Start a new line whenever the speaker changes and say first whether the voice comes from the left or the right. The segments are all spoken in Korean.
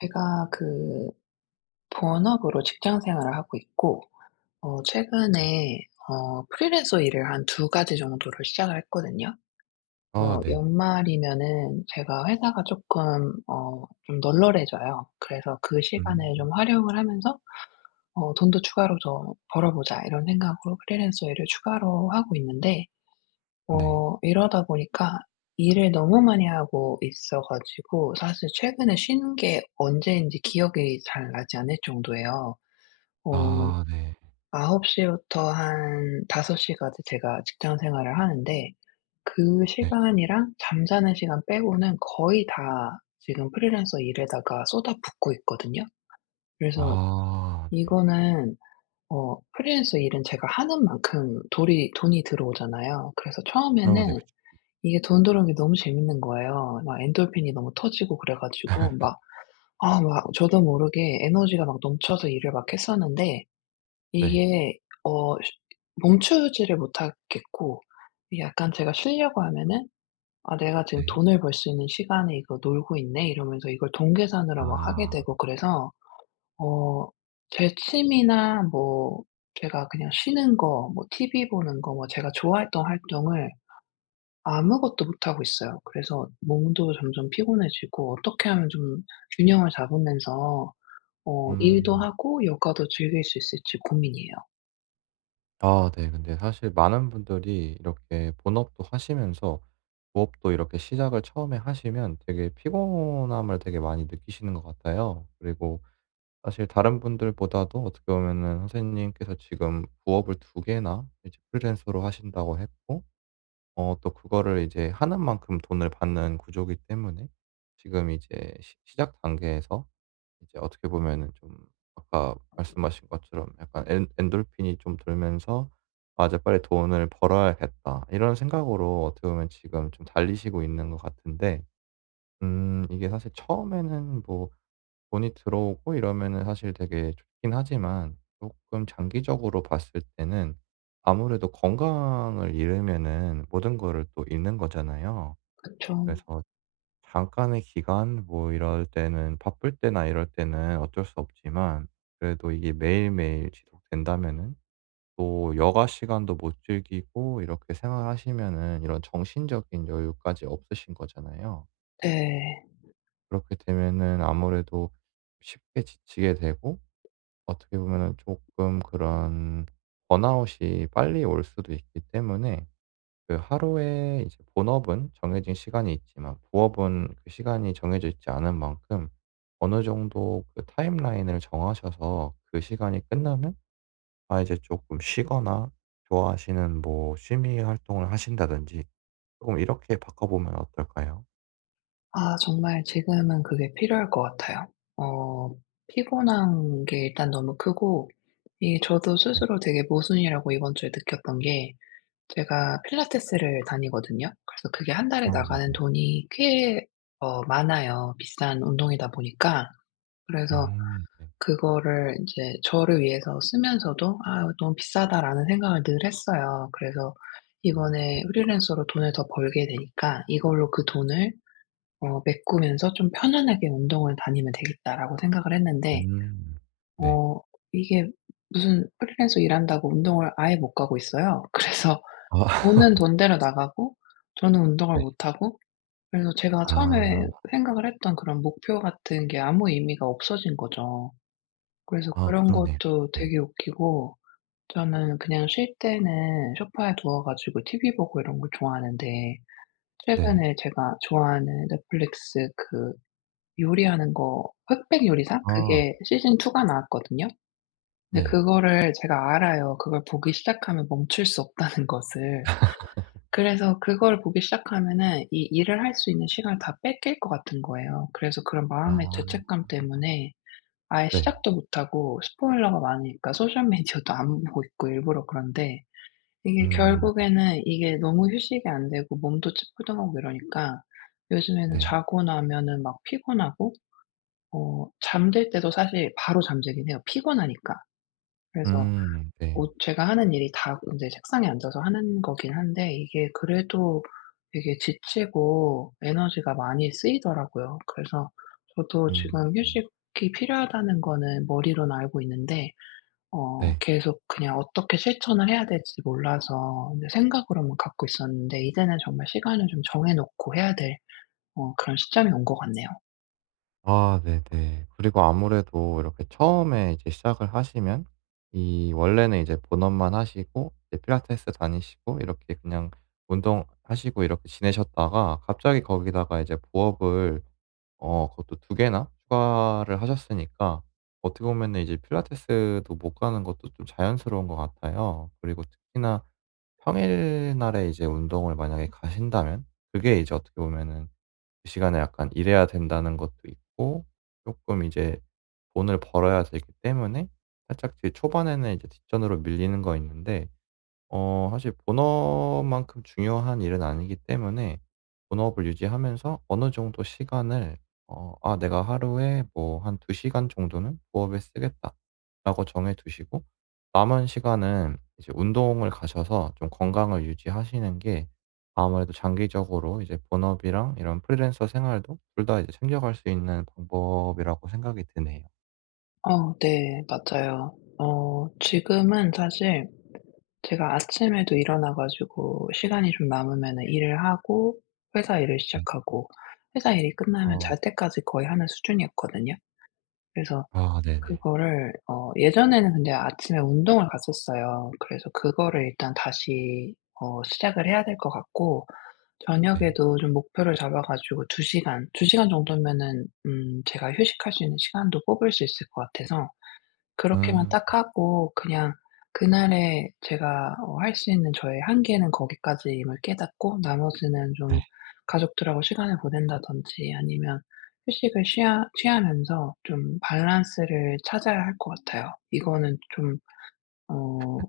left: 제가 그 본업으로 직장 생활을 하고 있고. 어 최근에 어 프리랜서 일을 한 2 가지 정도를 시작을 했거든요.
right: 아
left: 어
right: 네.
left: 연말이면은 제가 회사가 쪼끔 어 좀 널널해져요. 그래서 '그
right: 음.
left: 시간을 좀 활용을 하면서 어 돈도 추가로 더 벌어 보자.' 이런 생각으로 프리랜서 일을 추가로 하고 있는데.
right: 네.
left: 어 이러다 보니까 일을 너무 많이 하고 있어 가지고 사실 최근에 쉬는 게 언제인지 기억이 잘 나지 않을 정도예요. 어
right: 아 네.
left: 9:00 부터 한 5:00 까지 제가 직장 생활을 하는데 그
right: 네.
left: 시간이랑 잠자는 시간 빼고는 거의 다 지금 프리랜서 일에다가 쏟아붓고 있거든요. 그래서
right: 아 네.
left: 이거는 어 프리랜서 일은 제가 하는 만큼 돌이 돈이 들어오잖아요. 그래서
right: 어우 네.
left: 처음에는
right: 그쵸.
left: 이게 돈 들어오는 게 너무 재밌는 거예요. 막 엔돌핀이 너무 터지고 그래 가지고. 막 아 막 저도 모르게 에너지가 막 넘쳐서 일을 막 했었는데.
right: 네.
left: 이게 어 쉬 멈추지를 못하겠고. 이게 약간 제가 쉬려고 하면은 '아 내가 지금
right: 네.
left: 돈을 벌 수 있는 시간에 이거 놀고 있네?' 이러면서 이걸 돈 계산으로 막 하게
right: 아.
left: 되고 그래서. 어 제 취미나 뭐 제가 그냥 쉬는 거 뭐 티브이 보는 거 뭐 제가 좋아했던 활동을 아무것도 못하고 있어요. 그래서 몸도 점점 피곤해지고 어떻게 하면 좀 균형을 잡으면서 어 일도
right: 음.
left: 하고 요가도 즐길 수 있을지 고민이에요.
right: 아 네. 근데 사실 많은 분들이 이렇게 본업도 하시면서 부업도 이렇게 시작을 처음에 하시면 되게 피곤함을 되게 많이 느끼시는 것 같아요. 그리고 사실 다른 분들보다도 어떻게 보면은 선생님께서 지금 부업을 2 개나 이제 프리랜서로 하신다고 했고 어 또 그거를 이제 하는 만큼 돈을 받는 구조기 때문에 지금 이제 시 시작 단계에서 이제 어떻게 보면은 좀 아까 말씀하신 것처럼 약간 엔 엔도르핀이 좀 돌면서 '아 이제 빨리 돈을 벌어야겠다.' 이런 생각으로 어떻게 보면 지금 좀 달리시고 있는 것 같은데 음 이게 사실 처음에는 뭐 돈이 들어오고 이러면은 사실 되게 좋기는 하지만 쪼끔 장기적으로 봤을 때는 아무래도 건강을 잃으면은 모든 거를 또 잃는 거잖아요.
left: 그쵸.
right: 그래서 잠깐의 기간 뭐 이럴 때는 바쁠 때나 이럴 때는 어쩔 수 없지만 그래도 이게 매일매일 지속된다면은 또 여가시간도 못 즐기고 이렇게 생활하시면은 이런 정신적인 여유까지 없으신 거잖아요.
left: 네.
right: 그렇게 되면은 아무래도 쉽게 지치게 되고 어떻게 보면은 쪼끔 그런 번아웃이 빨리 올 수도 있기 때문에 그 하루에 이제 본업은 정해진 시간이 있지만 부업은 그 시간이 정해져 있지 않은 만큼 어느 정도 그 타임라인을 정하셔서 그 시간이 끝나면 아 이제 쪼끔 쉬거나 좋아하시는 뭐 취미 활동을 하신다든지 쪼금 이렇게 바꿔 보면 어떨까요?
left: 아 정말 지금은 그게 필요할 것 같아요. 어 피곤한 게 일단 너무 크고 이 저도
right: 네.
left: 스스로 되게 모순이라고 이번 주에 느꼈던 게 제가 필라테스를 다니거든요. 그래서 그게 1 달에
right: 아
left: 나가는
right: 네네.
left: 돈이 꽤 어 많아요 비싼 운동이다 보니까. 그래서
right: 음 네.
left: 그거를 이제 저를 위해서 쓰면서도 '아 너무 비싸다.'라는 생각을 늘 했어요. 그래서
right: 음 네.
left: 이번에 '프리랜서로 돈을 더 벌게 되니까 이걸로 그 돈을 어 메꾸면서 좀 편안하게 운동을 다니면 되겠다.'라고 생각을 했는데
right: 음 네.
left: 어 이게 무슨 프리랜서 일한다고 운동을 아예 못 가고 있어요. 그래서 돈은 돈대로 나가고 저는 운동을
right: 네.
left: 못하고 그래서 제가 처음에
right: 아.
left: 생각을 했던 그런 목표 같은 게 아무 의미가 없어진 거죠. 그래서
right: 아
left: 그런
right: 그러네요.
left: 것도
right: 네.
left: 되게 웃기고 저는 그냥 쉴 때는 소파에 누워 가지고 티비 보고 이런 거 좋아하는데
right: 네.
left: 최근에 제가 좋아하는 넷플릭스 그 요리하는 거 흑백 요리사?
right: 아.
left: 그게 시즌 2 가 나왔거든요. 근데
right: 네.
left: 그거를 제가 알아요 그걸 보기 시작하면 멈출 수 없다는 것을. 그래서 그걸 보기 시작하면은 이 일을 할 수 있는 시간을 다 뺏길 것 같은 거예요. 그래서 그런
right: 아.
left: 마음의
right: 아아아.
left: 죄책감 때문에 아예
right: 네.
left: 시작도 못하고 스포일러가 많으니까 소셜 미디어도 안 보고 있고 일부러 그런데, 이게
right: 음음음.
left: 결국에는 이게 너무 휴식이 안되고 몸도 찌뿌둥하고 이러니까 요즘에는
right: 네.
left: 자고 나면은 막 피곤하고 어 잠들 때도 사실 바로 잠들기는 해요 피곤하니까. 그래서
right: 음 네.
left: 어 제가 하는 일이 다 인제 책상에 앉아서 하는 거기는 한데 이게 그래도 되게 지치고 에너지가 많이 쓰이더라고요. 그래서 저도
right: 음
left: 지금
right: 음.
left: '휴식이 필요하다.'는 거는 머리로는 알고 있는데 어
right: 네.
left: 계속 그냥 어떻게 실천을 해야 될지 몰라서 어 내 생각으로만 갖고 있었는데 이제는 정말 시간을 좀 정해 놓고 해야 될 어 그런 시점이 온 것 같네요.
right: 아 네네. 그리고 아무래도 이렇게 처음에 이제 시작을 하시면 이 원래는 이제 본업만 하시고 이제 필라테스 다니시고 이렇게 그냥 운동하시고 이렇게 지내셨다가 갑자기 거기다가 이제 부업을 어 그것도 2 개나 추가를 하셨으니까 어떻게 보면은 이제 필라테스도 못 가는 것도 좀 자연스러운 것 같아요. 그리고 특히나 평일날에 이제 운동을 만약에 가신다면 그게 이제 어떻게 보면은 그 시간에 약간 일해야 된다는 것도 있고 쪼끔 이제 돈을 벌어야 되기 때문에 살짝 그 초반에는 이제 뒷전으로 밀리는 건 있는데 어 사실 본업만큼 중요한 일은 아니기 때문에 본업을 유지하면서 어느 정도 시간을 어 '아 내가 하루에 뭐 1-2 시간 정도는 부업에 쓰겠다.' 라고 정해 두시고 남은 시간은 이제 운동을 가셔서 좀 건강을 유지하시는 게 아무래도 장기적으로 이제 본업이랑 이런 프리랜서 생활도 2 다 이제 챙겨갈 수 있는 방법이라고 생각이 드네요.
left: 어 네. 맞아요. 어 지금은 사실 제가 아침에도 일어나 가지고 시간이 좀 남으면은 일을 하고 회사 일을
right: 네.
left: 시작하고 회사 일이 끝나면 잘
right: 어.
left: 때까지 거의 하는 수준이었거든요. 그래서
right: 아 네네.
left: 그거를 어 예전에는 근데 아침에 운동을 갔었어요. 그래서 그거를 일단 다시 어 시작을 해야 될 것 같고
right: 네.
left: 저녁에도 좀 목표를 잡아 가지고 2 시간, 2 시간 정도면은 음 제가 휴식할 수 있는 시간도 뽑을 수 있을 것 같아서 그렇게만
right: 음.
left: 딱 하고 그냥 그날에 제가 어 할 수 있는 저의 한계는 거기까지임을 깨닫고 나머지는
right: 네.
left: 좀 가족들하고 시간을 보낸다든지 아니면 휴식을 취하 취하면서 좀 밸런스를 찾아야 할 것 같아요. 이거는 좀 어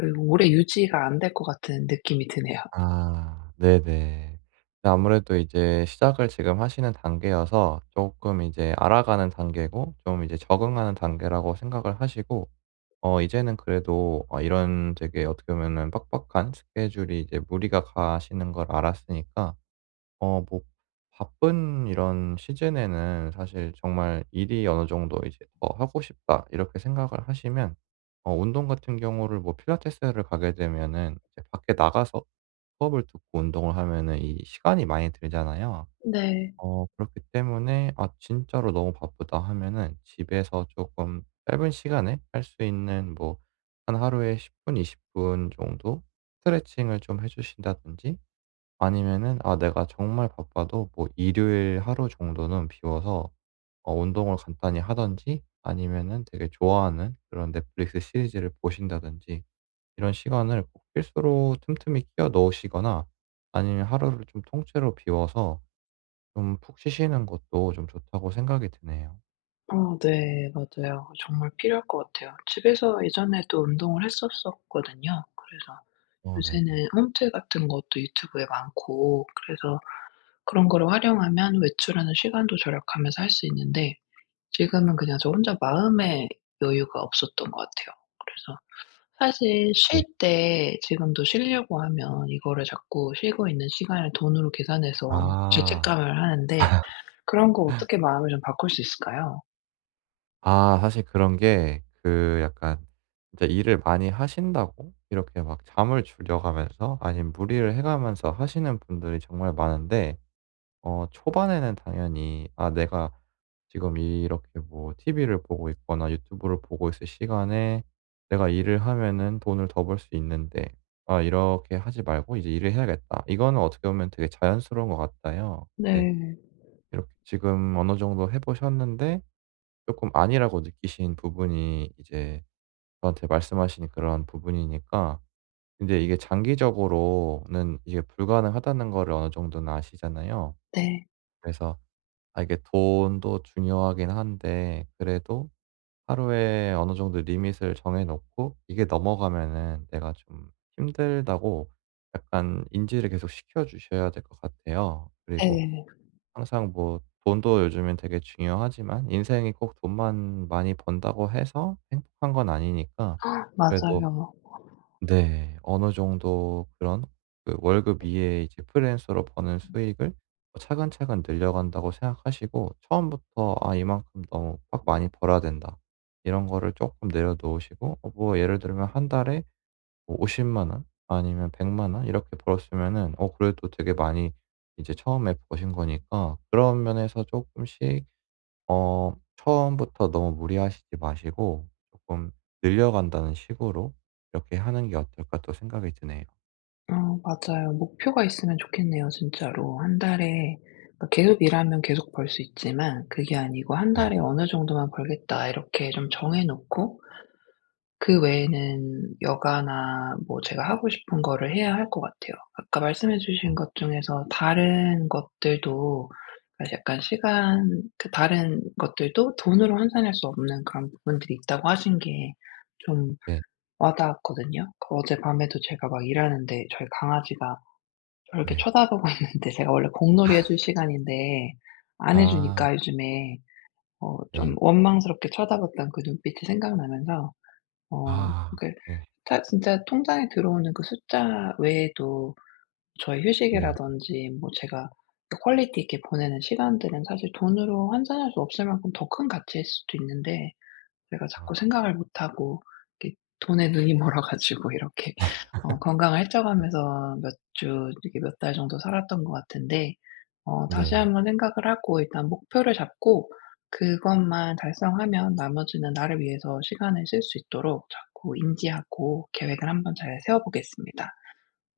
left: 으 오래 유지가 안될 것 같은 느낌이 드네요.
right: 아 네네. 네 아무래도 이제 시작을 지금 하시는 단계여서 쪼끔 이제 알아가는 단계고 좀 이제 적응하는 단계라고 생각을 하시고 어 이제는 그래도 어 이런 되게 어떻게 보면은 빡빡한 스케줄이 이제 무리가 가시는 걸 알았으니까 어 뭐 바쁜 이런 시즌에는 사실 정말 '일이 어느 정도 이제 더 하고 싶다.' 이렇게 생각을 하시면 어 운동 같은 경우를 뭐 필라테스를 가게 되면은 이제 밖에 나가서 수업을 듣고 운동을 하면은 이 시간이 많이 들잖아요.
left: 네.
right: 어 그렇기 때문에 '아 진짜로 너무 바쁘다.' 하면은 집에서 쪼끔 짧은 시간에 할 수 있는 뭐 한 하루에 10 분, 20 분 정도 스트레칭을 좀 해 주신다든지 아니면은 아 내가 정말 바빠도 뭐 일요일 하루 정도는 비워서 어 운동을 간단히 하든지 아니면은 되게 좋아하는 그런 넷플릭스 시리즈를 보신다든지 이런 시간을 꼭 필수로 틈틈이 끼워 넣으시거나 아니면 하루를 좀 통째로 비워서 좀 푹 쉬시는 것도 좀 좋다고 생각이 드네요.
left: 어 네 맞아요. 정말 필요할 것 같아요. 집에서 예전에도 운동을 했었었거든요. 그래서
right: 어 네네.
left: 요새는 홈트 같은 것도 유튜브에 많고 그래서 그런 거를 활용하면 외출하는 시간도 절약하면서 할 수 있는데 지금은 그냥 저 혼자 마음의 여유가 없었던 것 같아요. 그래서 사실 쉴
right: 네.
left: 때 지금도 쉬려고 하면 이거를 자꾸 쉬고 있는 시간을 돈으로 계산해서
right: 아.
left: 죄책감을 하는데 그런 거 어떻게 마음을 좀 바꿀 수 있을까요?
right: 아 사실 그런 게 그 약간 이제 일을 많이 하신다고 이렇게 막 잠을 줄여 가면서 아니면 무리를 해 가면서 하시는 분들이 정말 많은데 어 초반에는 당연히 '아 내가 지금 이렇게 뭐 TV를 보고 있거나 유튜브를 보고 있을 시간에 내가 일을 하면은 돈을 더 벌 수 있는데. 아 이렇게 하지 말고 이제 일을 해야겠다.' 이거는 어떻게 보면 되게 자연스러운 것 같아요. 네.
left: 네.
right: 비록 지금 어느 정도 해 보셨는데 쪼끔 아니라고 느끼신 부분이 이제 저한테 말씀하신 그러한 부분이니까 근데 이게 장기적으로는 이게 불가능하다는 거를 어느 정도는 아시잖아요.
left: 네.
right: 그래서 아 이게 돈도 중요하긴 한데 그래도 하루에 어느 정도 리밋을 정해 놓고 이게 넘어가면은 내가 좀 힘들다고 약간 인지를 계속 시켜주셔야 될 것 같아요. 그리고
left: 네.
right: 항상 뭐 돈도 요즘에 되게 중요하지만 인생이 꼭 돈만 많이 번다고 해서 행복한 건 아니니까 그래도
left: 맞아요.
right: 네 어느 정도 그런 그 월급 이외에 이제 프리랜서로 버는 수익을 뭐 '차근차근 늘려간다.'고 생각하시고 처음부터 '아 이만큼 너무 막 많이 벌어야 된다.' 이런 거를 쪼끔 내려놓으시고 어 뭐 예를 들면 1 달에 뭐 500,000 원 아니면 1,000,000 원 이렇게 벌었으면은 어 그래도 되게 많이 이제 처음에 버신 거니까 그런 면에서 쪼끔씩 어 '처음부터 너무 무리하시지 마시고 조금 늘려간다는 식으로 이렇게 하는 게 어떨까.' 또 생각이 드네요.
left: 어 맞아요. 목표가 있으면 좋겠네요 진짜로. 1 달에 그러니까 계속 일하면 계속 벌 수 있지만 그게 아니고 '1 달에
right: 네네.
left: 어느 정도만 벌겠다.' 이렇게 좀 정해 놓고 그 외에는 여가나 뭐 제가 하고 싶은 거를 해야 할 것 같아요. 아까 말씀해 주신
right: 아.
left: 것 중에서 다른 것들도 아 약간 시간 그 다른 것들도 돈으로 환산할 수 없는 그런 부분들이 있다고 하신 게 좀
right: 네.
left: 와 닿았거든요. 그 어젯밤에도 제가 막 일하는데 저희 강아지가 저를 이렇게
right: 네.
left: 쳐다보고 있는데 제가 원래 공놀이 해 줄 시간인데 안
right: 아.
left: 해주니까 요즘에 어 좀
right: 네.
left: 원망스럽게 쳐다봤던 그 눈빛이 생각나면서 어
right: 아아
left: 그러니까
right: 네.
left: 타 진짜 통장에 들어오는 그 숫자 외에도 저의
right: 네.
left: 휴식이라든지 뭐 제가 퀄리티 있게 보내는 시간들은 사실 돈으로 환산할 수 없을 만큼 더 큰 가치일 수도 있는데 내가
right: 아.
left: 자꾸 생각을 못 하고 이렇게 돈에 눈이 멀어 가지고 이렇게 어 건강을 해쳐 가면서 몇 주 이렇게 몇 달 정도 살았던 것 같은데 어 다시
right: 네.
left: 한번 생각을 하고 일단 목표를 잡고 그것만 달성하면 나머지는 나를 위해서 시간을 쓸 수 있도록 자꾸 인지하고 계획을 한번 잘 세워보겠습니다.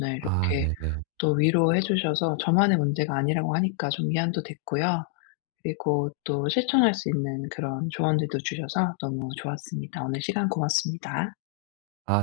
left: 네
right: 아
left: 이렇게
right: 네네.
left: 또 위로해 주셔서 저만의 문제가 아니라고 하니까 좀 위안도 됐고요 그리고 또 실천할 수 있는 그런 조언들도 주셔서 너무 좋았습니다. 오늘 시간 고맙습니다.
right: 아 네.